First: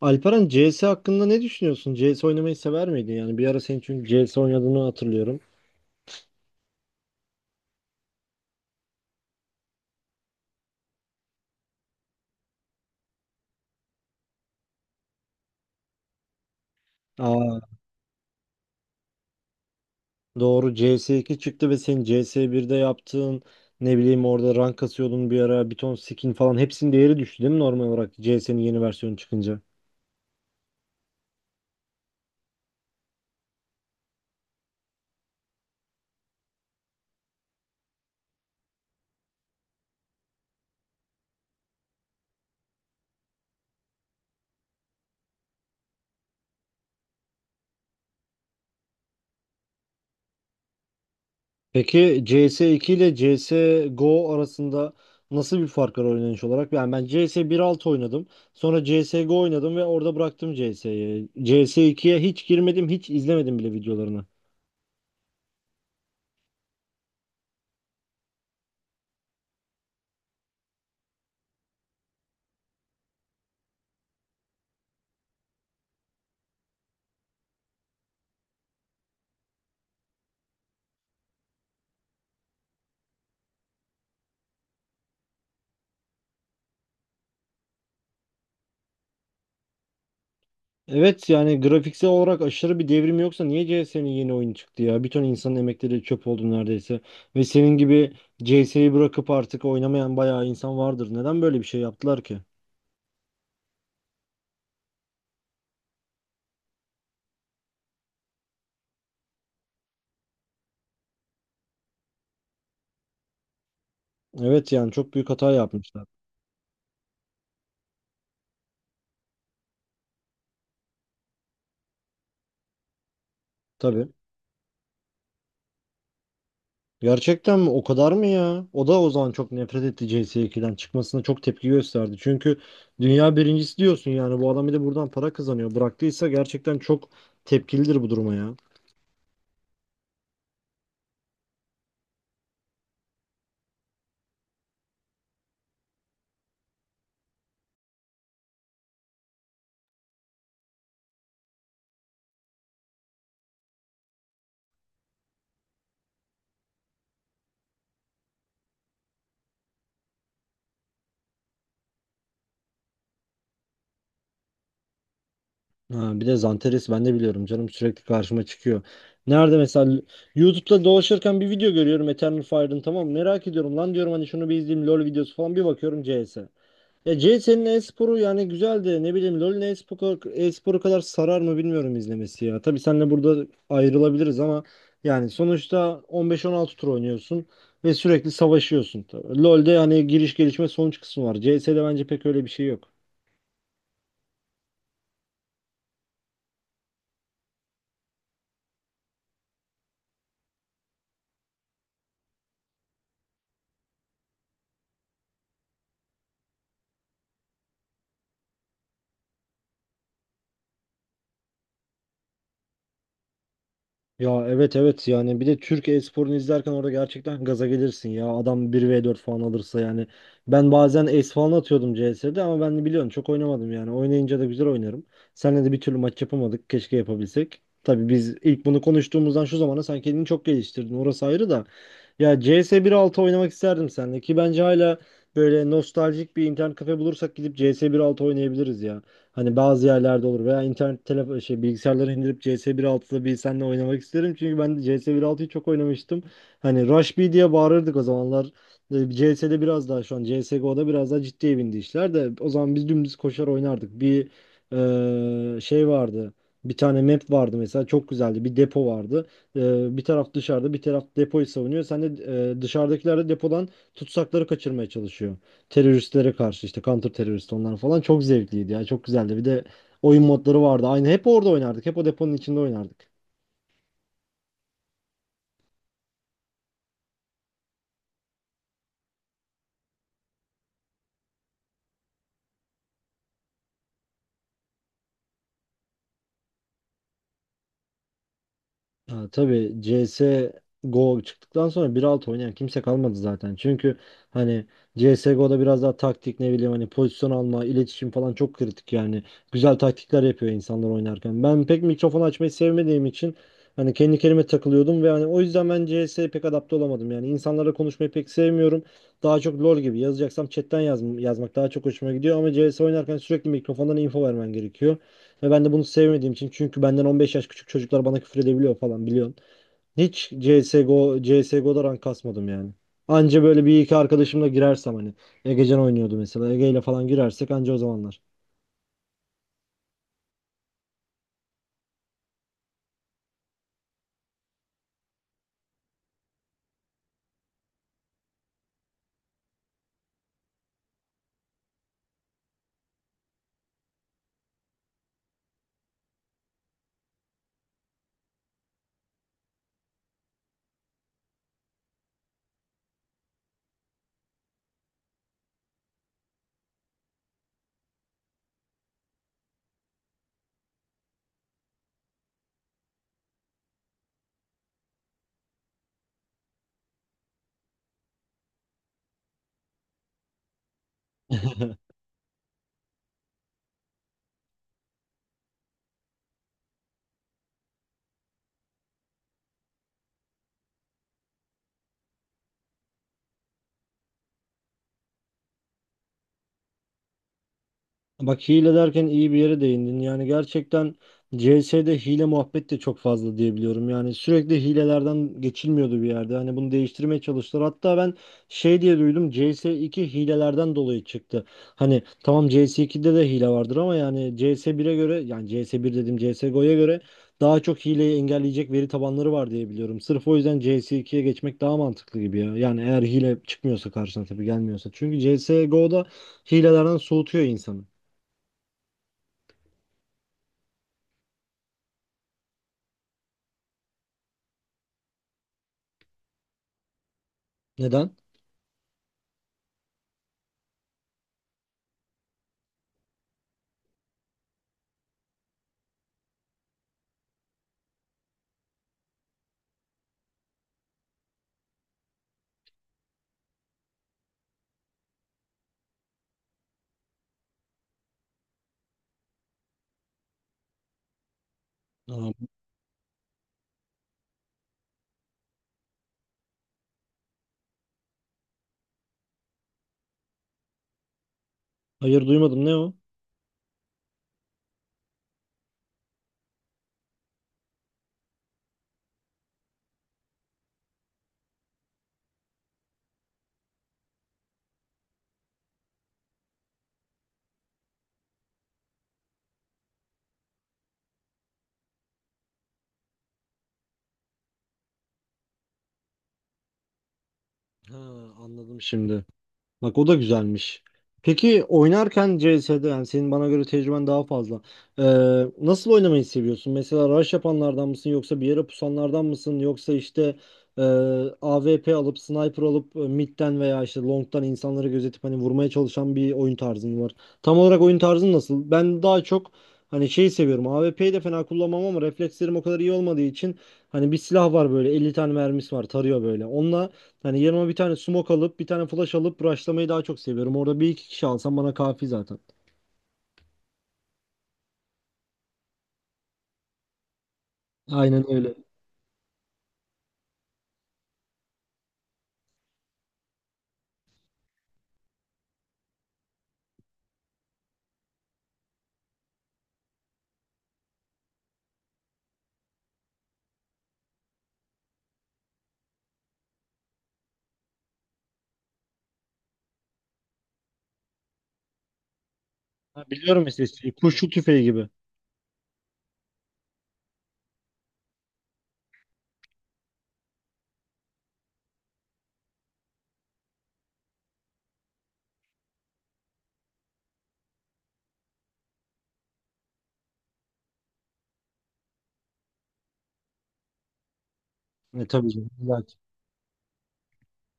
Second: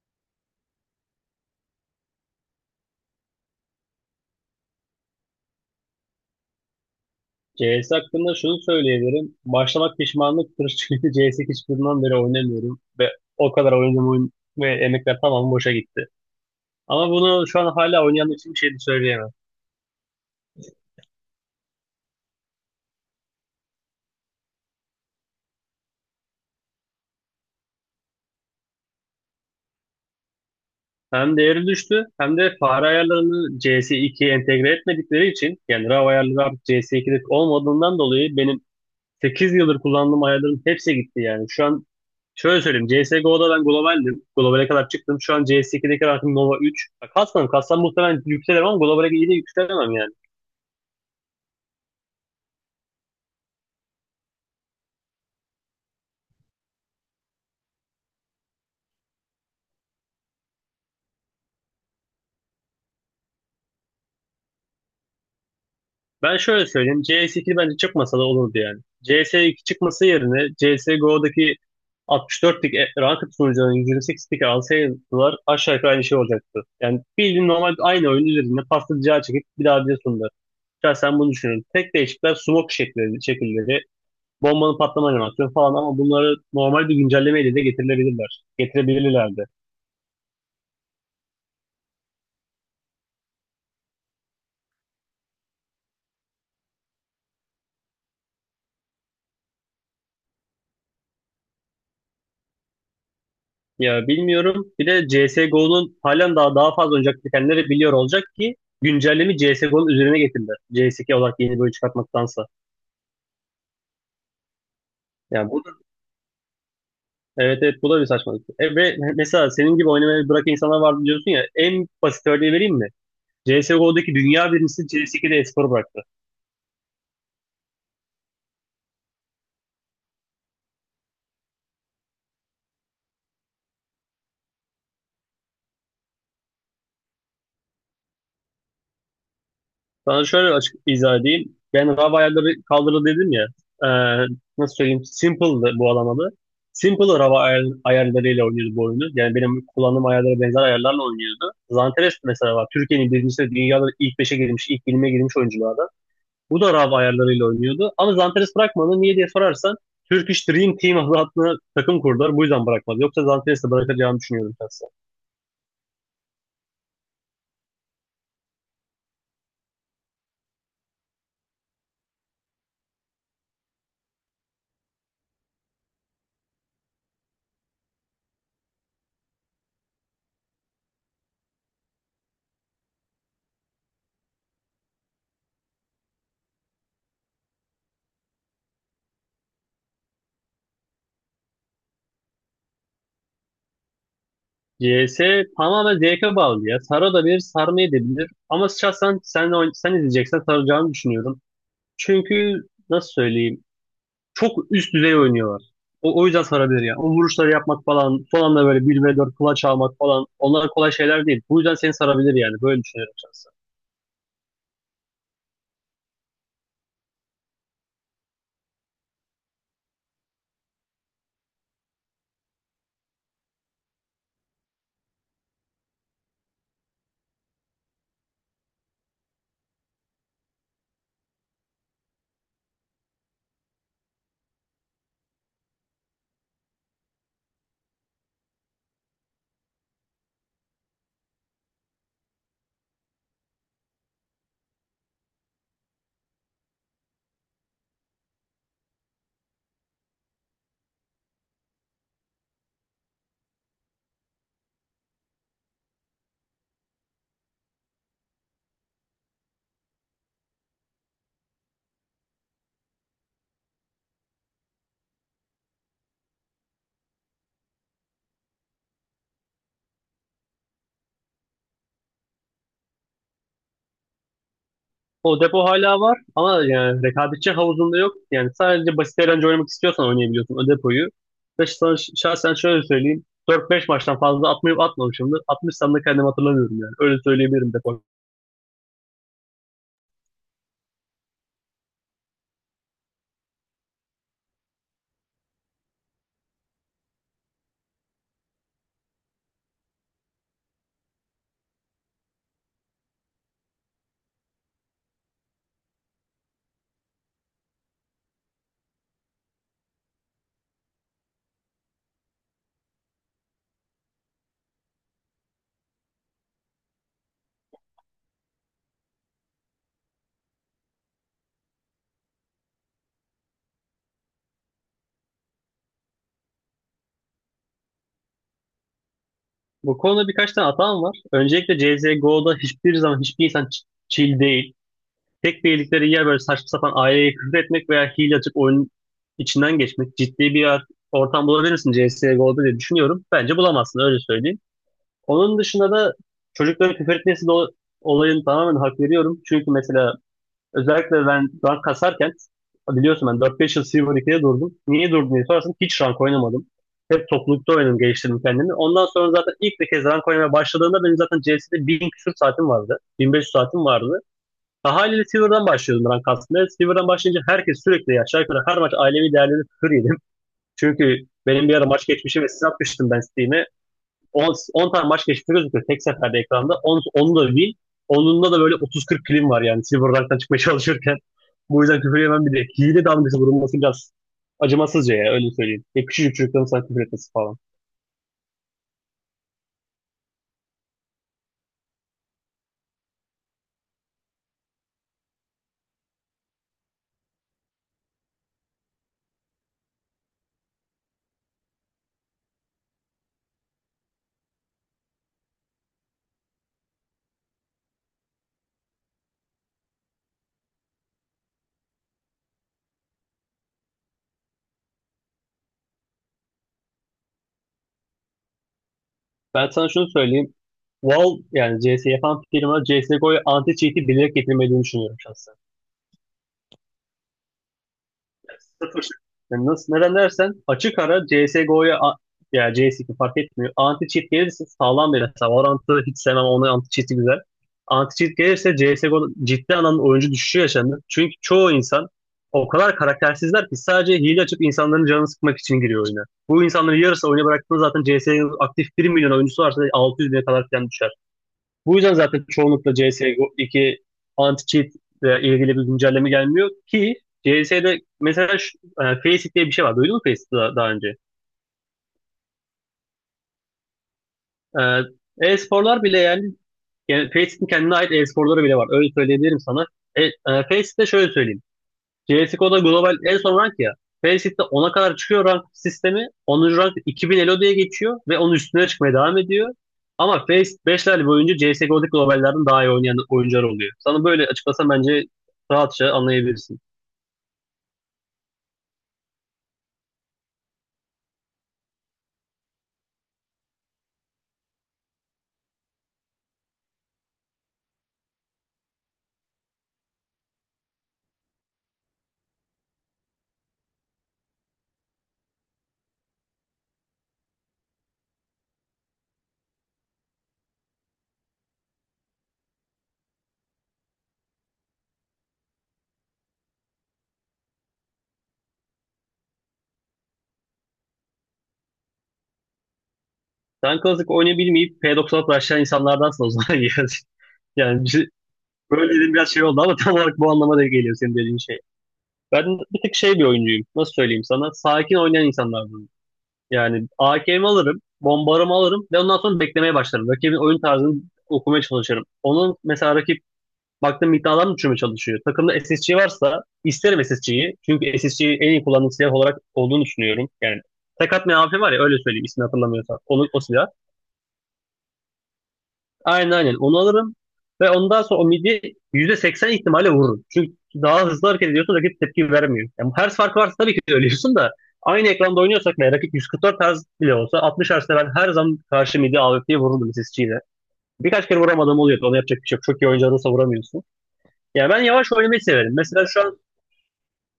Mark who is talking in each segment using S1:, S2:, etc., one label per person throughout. S1: Alperen CS hakkında ne düşünüyorsun? CS oynamayı sever miydin? Yani bir ara senin çünkü CS oynadığını hatırlıyorum.
S2: CS hakkında şunu söyleyebilirim. Başlamak pişmanlıktır çünkü CS hiçbirinden beri oynamıyorum ve o kadar oynadığım oyun ve emekler tamamı boşa gitti. Ama bunu
S1: Aa,
S2: şu an hala oynayan için bir şey de söyleyemem.
S1: doğru CS2 çıktı ve senin CS1'de yaptığın, ne bileyim, orada rank kasıyordun bir ara, bir ton skin falan hepsinin değeri düştü değil mi normal olarak CS'nin yeni versiyonu çıkınca?
S2: Hem değeri düştü hem de fare ayarlarını CS2'ye entegre etmedikleri için yani RAW ayarları artık CS2'de olmadığından dolayı benim 8 yıldır kullandığım ayarların hepsi gitti yani. Şu an şöyle söyleyeyim. CSGO'da ben globaldim. Globale kadar çıktım. Şu an CS2'deki rankım Nova 3. Ya kastan katsam muhtemelen yükselirim ama globale iyi de yükselemem yani.
S1: Peki CS2 ile CSGO arasında nasıl bir fark var oynanış olarak? Yani ben CS altı oynadım. Sonra CSGO oynadım ve orada bıraktım CS'yi. CS2'ye hiç girmedim, hiç izlemedim bile videolarını.
S2: Ben şöyle söyleyeyim. CS2 bence çıkmasa da olurdu yani. CS2 çıkması yerine CSGO'daki 64'lik ranked sunucuların 128'lik alsaydılar aşağı yukarı aynı şey olacaktı. Yani bildiğin normal aynı oyun üzerinde pasta rica çekip bir daha bir sundular. Şahsen bunu düşünüyorum. Tek değişiklikler smoke şekilleri, bombanın patlama animasyonu falan ama bunları normal bir güncellemeyle de getirilebilirler. Getirebilirlerdi.
S1: Evet yani grafiksel olarak aşırı bir devrim yoksa niye CS'nin yeni oyunu çıktı ya? Bir ton insanın emekleri çöp oldu neredeyse. Ve senin gibi CS'yi bırakıp artık oynamayan bayağı insan vardır. Neden böyle bir şey yaptılar ki?
S2: Ya bilmiyorum. Bir de CSGO'nun halen daha fazla oynayacak bitenleri biliyor olacak ki güncellemi CSGO'nun üzerine getirdiler. CS2 olarak yeni bölüm çıkartmaktansa.
S1: Evet yani çok büyük
S2: Yani
S1: hata
S2: bu da,
S1: yapmışlar.
S2: evet evet bu da bir saçmalık. Ve mesela senin gibi oynamayı bırakan insanlar vardı diyorsun ya, en basit örneği vereyim mi?
S1: Tabii.
S2: CSGO'daki dünya birincisi CS2'de espor bıraktı.
S1: Gerçekten mi? O kadar mı ya? O da o zaman çok nefret etti, CS2'den çıkmasına çok tepki gösterdi. Çünkü dünya birincisi diyorsun, yani bu adam bir de buradan para kazanıyor. Bıraktıysa gerçekten çok tepkilidir bu duruma ya.
S2: Sana şöyle açık izah edeyim. Ben Rav ayarları kaldırdı dedim ya. E, Nasıl söyleyeyim? Simple'dı bu alamadı. Simple Rav ayarlarıyla oynuyordu bu oyunu. Yani benim kullandığım ayarlara benzer ayarlarla oynuyordu. Zanteres mesela var. Türkiye'nin birincisi, dünyada ilk beşe girmiş, ilk 20'ye girmiş oyunculardan. Bu da Rav ayarlarıyla oynuyordu. Ama Zanteres bırakmadı. Niye diye sorarsan Turkish Dream Team adlı takım kurdular. Bu yüzden bırakmadı. Yoksa Zanteres'i de bırakacağını düşünüyorum ben.
S1: Ha, bir de Zanteres, ben de biliyorum canım, sürekli karşıma çıkıyor. Nerede mesela YouTube'da dolaşırken bir video görüyorum Eternal Fire'ın, tamam mı? Merak ediyorum, lan diyorum hani, şunu bir izleyeyim, LoL videosu falan, bir bakıyorum CS. Ya CS'nin e-sporu yani güzel de, ne bileyim, LoL'ün e-sporu kadar sarar mı bilmiyorum izlemesi ya. Tabii seninle burada ayrılabiliriz ama yani sonuçta 15-16 tur oynuyorsun ve sürekli savaşıyorsun. Tabii. LoL'de hani giriş, gelişme, sonuç kısmı var. CS'de bence pek öyle bir şey yok.
S2: CS tamamen zevke bağlı ya. Sara da bilir, sarmayı da bilir. Ama şahsen sen, sen izleyeceksen saracağını düşünüyorum. Çünkü nasıl söyleyeyim? Çok üst düzey oynuyorlar. O yüzden sarabilir ya. O vuruşları yapmak falan, son anda böyle 1v4 kulaç almak falan. Onlar kolay şeyler değil. Bu yüzden seni sarabilir yani. Böyle düşünüyorum şahsen.
S1: Ya, evet, evet, yani bir de Türk e-sporunu izlerken orada gerçekten gaza gelirsin ya. Adam bir v 4 falan alırsa yani. Ben bazen ace falan atıyordum CS'de ama ben de biliyorsun çok oynamadım yani. Oynayınca da güzel oynarım. Seninle de bir türlü maç yapamadık. Keşke yapabilsek. Tabii biz ilk bunu konuştuğumuzdan şu zamana sen kendini çok geliştirdin. Orası ayrı da. Ya CS 1.6 oynamak isterdim seninle ki bence hala böyle nostaljik bir internet kafe bulursak gidip CS 1.6 oynayabiliriz ya. Hani bazı yerlerde olur veya internet telefon şey bilgisayarları indirip CS 1.6'da, bir nokta altıda bir seninle oynamak isterim. Çünkü ben CS 1.6'yı çok oynamıştım. Hani Rush B diye bağırırdık o zamanlar. CS'de biraz daha, şu an CSGO'da biraz daha ciddiye bindi işler de o zaman biz dümdüz koşar oynardık. Bir şey vardı. Bir tane map vardı mesela, çok güzeldi. Bir depo vardı. Eee, bir taraf dışarıda, bir taraf depoyu savunuyor. Sen de dışarıdakiler de depodan tutsakları kaçırmaya çalışıyor, teröristlere karşı işte counter terörist, onlar falan, çok zevkliydi ya, çok güzeldi. Bir de oyun modları vardı. Aynı hep orada oynardık. Hep o deponun içinde oynardık.
S2: O depo hala var ama yani rekabetçi havuzunda yok. Yani sadece basit eğlence oynamak istiyorsan oynayabiliyorsun o depoyu. Ve sana şahsen şöyle söyleyeyim. 4-5 maçtan fazla atmayıp atmamışımdır. Atmışsam da kendimi hatırlamıyorum yani. Öyle söyleyebilirim depo.
S1: Ha, tabii CS Go çıktıktan sonra bir alt oynayan kimse kalmadı zaten. Çünkü hani CSGO'da biraz daha taktik, ne bileyim, hani pozisyon alma, iletişim falan çok kritik yani. Güzel taktikler yapıyor insanlar oynarken. Ben pek mikrofon açmayı sevmediğim için hani kendi kendime takılıyordum ve hani o yüzden ben CS'ye pek adapte olamadım. Yani insanlarla konuşmayı pek sevmiyorum. Daha çok LoL gibi yazacaksam chatten yazmak daha çok hoşuma gidiyor ama CS oynarken sürekli mikrofondan info vermen gerekiyor. Ve ben de bunu sevmediğim için, çünkü benden 15 yaş küçük çocuklar bana küfür edebiliyor falan, biliyorsun. Hiç CSGO'da rank kasmadım yani. Anca böyle bir iki arkadaşımla girersem hani. Egecan oynuyordu mesela. Ege ile falan girersek anca, o zamanlar.
S2: Bu konuda birkaç tane hatam var. Öncelikle CSGO'da hiçbir zaman hiçbir insan chill değil. Tek bildikleri yer böyle saçma sapan aileye küfür etmek veya hile açıp oyunun içinden geçmek. Ciddi bir ortam bulabilir misin CSGO'da diye düşünüyorum. Bence bulamazsın, öyle söyleyeyim. Onun dışında da çocuklara küfür etmesi de olayını tamamen hak veriyorum. Çünkü mesela özellikle ben rank kasarken biliyorsun ben 4-5 yıl Silver 2'de durdum. Niye durdum diye sorarsan hiç rank oynamadım. Hep toplulukta oynadım, geliştirdim kendimi. Ondan sonra zaten ilk bir kez rank oynamaya başladığımda benim zaten CS'de 1000 küsur saatim vardı. 1500 saatim vardı. Daha haliyle Silver'dan başlıyordum rank aslında. Silver'dan başlayınca herkes sürekli aşağı yukarı her maç ailevi değerleri küfür yedim. Çünkü benim bir ara maç geçmişi ve siz atmıştım ben Steam'e. 10, 10 tane maç geçmiş gözüküyor tek seferde ekranda. Onu da win. Onunla da böyle 30-40 kilim var yani Silver Rank'tan çıkmaya çalışırken. Bu yüzden küfür yemem bir de. Hile damgası vurulması biraz acımasızca ya, öyle söyleyeyim. Ya küçücük çocukların sana küfür etmesi falan.
S1: Bak, hile derken iyi bir yere değindin. Yani gerçekten CS'de hile muhabbet de çok fazla diyebiliyorum. Yani sürekli hilelerden geçilmiyordu bir yerde. Hani bunu değiştirmeye çalıştılar. Hatta ben şey diye duydum, C S iki hilelerden dolayı çıktı. Hani tamam, C S 2'de de hile vardır ama yani C S 1'e göre, yani C S bir dedim, C S CSGO'ya göre daha çok hileyi engelleyecek veri tabanları var diye biliyorum. Sırf o yüzden C S ikiye geçmek daha mantıklı gibi ya. Yani eğer hile çıkmıyorsa karşına, tabii gelmiyorsa. Çünkü C S CSGO'da hilelerden soğutuyor insanı.
S2: Ben sana şunu söyleyeyim. Valve yani CS yapan firma CSGO'ya anti-cheat'i bilerek getirmediğini düşünüyorum şahsen.
S1: Neden?
S2: Sıfır. Yani nasıl, neden dersen açık ara CSGO'ya ya CS2 fark etmiyor. Anti cheat gelirse sağlam bir hesap. Valorant'ı hiç sevmem. Onun anti cheat'i güzel. Anti cheat gelirse CSGO'da ciddi anlamda oyuncu düşüşü yaşandı. Çünkü çoğu insan o kadar karaktersizler ki sadece hile açıp insanların canını sıkmak için giriyor oyuna. Bu insanların yarısı oyuna bıraktığında zaten CS'nin aktif bir milyon oyuncusu varsa 600 bine kadar falan düşer. Bu yüzden zaten
S1: Aa,
S2: çoğunlukla cs iki anti-cheat ile ilgili bir güncelleme gelmiyor ki. CS'de mesela şu, Faceit diye bir şey var. Duydun mu Faceit'i daha önce?
S1: hayır, duymadım. Ne o?
S2: E, E-sporlar bile yani, yani Faceit'in kendine ait e-sporları bile var. Öyle söyleyebilirim sana. E, e, Faceit'te şöyle söyleyeyim. CSGO'da global en son rank ya. Faceit de 10'a kadar çıkıyor rank sistemi. Onuncu rank 2000 Elo diye geçiyor ve onun üstüne çıkmaya devam ediyor. Ama Faceit beşler boyunca CSGO'daki globallerden daha iyi oynayan oyuncular oluyor. Sana böyle açıklasam bence rahatça anlayabilirsin.
S1: Ha, anladım şimdi. Bak, o da güzelmiş. Peki oynarken CS'de, yani senin bana göre tecrüben daha fazla. Ee, Nasıl oynamayı seviyorsun? Mesela rush yapanlardan mısın yoksa bir yere pusanlardan mısın yoksa işte e, AWP alıp, sniper alıp midden veya işte longdan insanları gözetip hani vurmaya çalışan bir oyun tarzın var. Tam olarak oyun tarzın nasıl? Ben daha çok hani şeyi seviyorum. AWP'yi de fena kullanmam ama reflekslerim o kadar iyi olmadığı için hani bir silah var böyle, 50 tane mermisi var, tarıyor böyle. Onunla. Hani yanıma bir tane smoke alıp bir tane flash alıp rushlamayı daha çok seviyorum. Orada bir iki kişi alsam bana kafi zaten.
S2: Sen Classic oynayabilmeyip P96 başlayan insanlardansın o zaman. Yani bir-
S1: Aynen
S2: şey-
S1: öyle.
S2: Böyle dediğim biraz şey oldu ama tam olarak bu anlama da geliyor senin dediğin şey. Ben bir tek şey bir oyuncuyum. Nasıl söyleyeyim sana? Sakin oynayan insanlardan. Yani AK'mi alırım, bombarımı alırım ve ondan sonra beklemeye başlarım. Rakibin oyun tarzını okumaya çalışırım. Onun mesela rakip baktığım iddialar mı düşürmeye çalışıyor? Takımda SSC varsa isterim SSC'yi. Çünkü SSC'yi en iyi kullandığım silah olarak olduğunu düşünüyorum. Yani tek atmayan AP var ya, öyle söyleyeyim ismini
S1: Ha,
S2: hatırlamıyorsam.
S1: biliyorum
S2: Onu, o
S1: işte
S2: silah.
S1: şey, kurşun tüfeği gibi.
S2: Aynen aynen onu alırım ve ondan sonra o midi %80 ihtimalle vururum. Çünkü daha hızlı hareket ediyorsun, rakip tepki vermiyor. Yani hertz farkı varsa tabii ki de ölüyorsun da aynı ekranda oynuyorsak ve rakip 144 Hz bile olsa 60 Hz'de ben her zaman karşı midi AWP'ye vururdum sesçiyle. Birkaç kere vuramadığım oluyordu. Onu yapacak bir şey yok. Çok iyi oyuncu vuramıyorsun. Yani ben
S1: Tabii
S2: yavaş
S1: canım.
S2: oynamayı
S1: İlla
S2: severim.
S1: ki.
S2: Mesela şu an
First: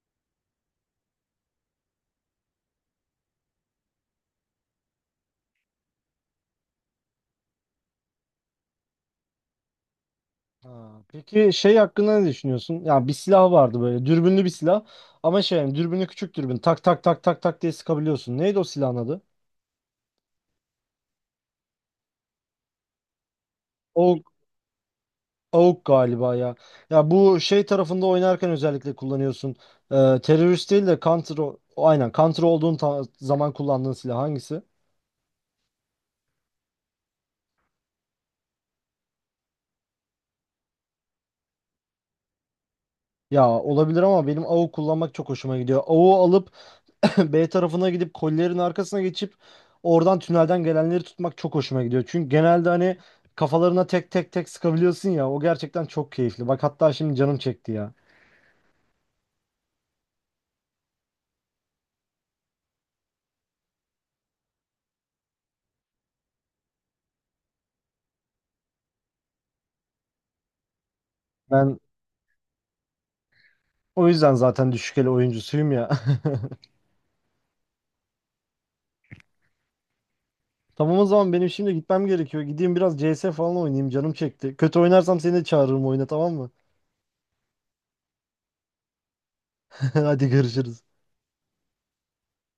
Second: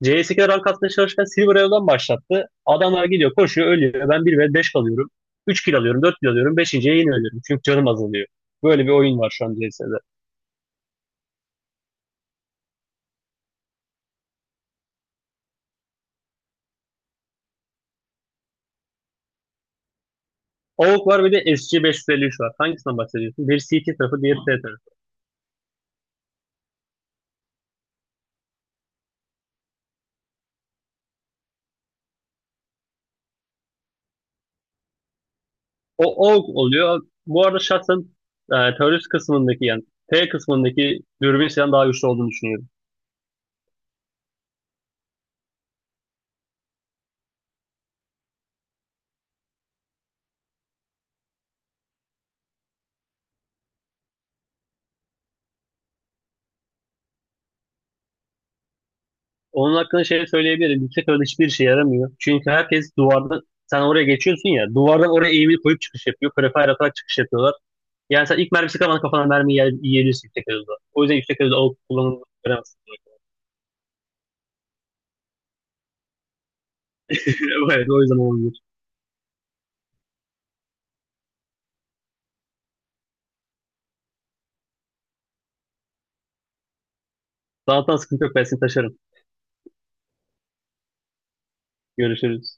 S2: CS2'de rank atmaya çalışırken Silver Elo'dan başlattı. Adamlar gidiyor, koşuyor, ölüyor. Ben bir ve 5 kalıyorum. 3 kill alıyorum, 4 kill alıyorum, 5. yine ölüyorum. Çünkü canım azalıyor. Böyle bir oyun var şu an CS'de.
S1: Ha, peki şey hakkında ne düşünüyorsun? Ya bir silah vardı, böyle dürbünlü bir silah ama şey yani dürbünü küçük, dürbün tak tak tak tak tak diye sıkabiliyorsun. Neydi o silahın adı?
S2: AUG var, bir de SG553 var. Hangisinden bahsediyorsun? Biri CT tarafı,
S1: AUK,
S2: diğer T tarafı.
S1: AUK galiba ya. Ya bu şey tarafında oynarken özellikle kullanıyorsun. Terörist değil de counter aynen counter olduğun zaman kullandığın silah hangisi?
S2: O AUG oluyor. Bu arada şahsen terörist kısmındaki yani T kısmındaki dürbün silahın daha güçlü olduğunu düşünüyorum.
S1: Ya olabilir ama benim AWP kullanmak çok hoşuma gidiyor. AWP alıp B tarafına gidip kollerin arkasına geçip oradan tünelden gelenleri tutmak çok hoşuma gidiyor. Çünkü genelde hani kafalarına tek tek tek sıkabiliyorsun ya. O gerçekten çok keyifli. Bak hatta şimdi canım çekti ya.
S2: Onun hakkında şey söyleyebilirim. Yüksek orada hiçbir şey yaramıyor. Çünkü herkes duvardan sen oraya geçiyorsun ya, duvardan oraya eğimi koyup çıkış yapıyor. Prefire atarak çıkış yapıyorlar. Yani sen ilk mermisi kalmadan kafana mermi yiyebilirsin yüksek hızda. O yüzden yüksek hızda AUG
S1: Ben
S2: kullanılmaz.
S1: o yüzden zaten düşük el oyuncusuyum ya.
S2: Evet, o yüzden olabilir.
S1: Tamam, o zaman benim şimdi gitmem gerekiyor. Gideyim biraz CS falan oynayayım, canım çekti. Kötü oynarsam seni de çağırırım oyuna, tamam mı?
S2: Zaten sıkıntı yok. Ben seni taşırım.
S1: Hadi, görüşürüz.
S2: Görüşürüz.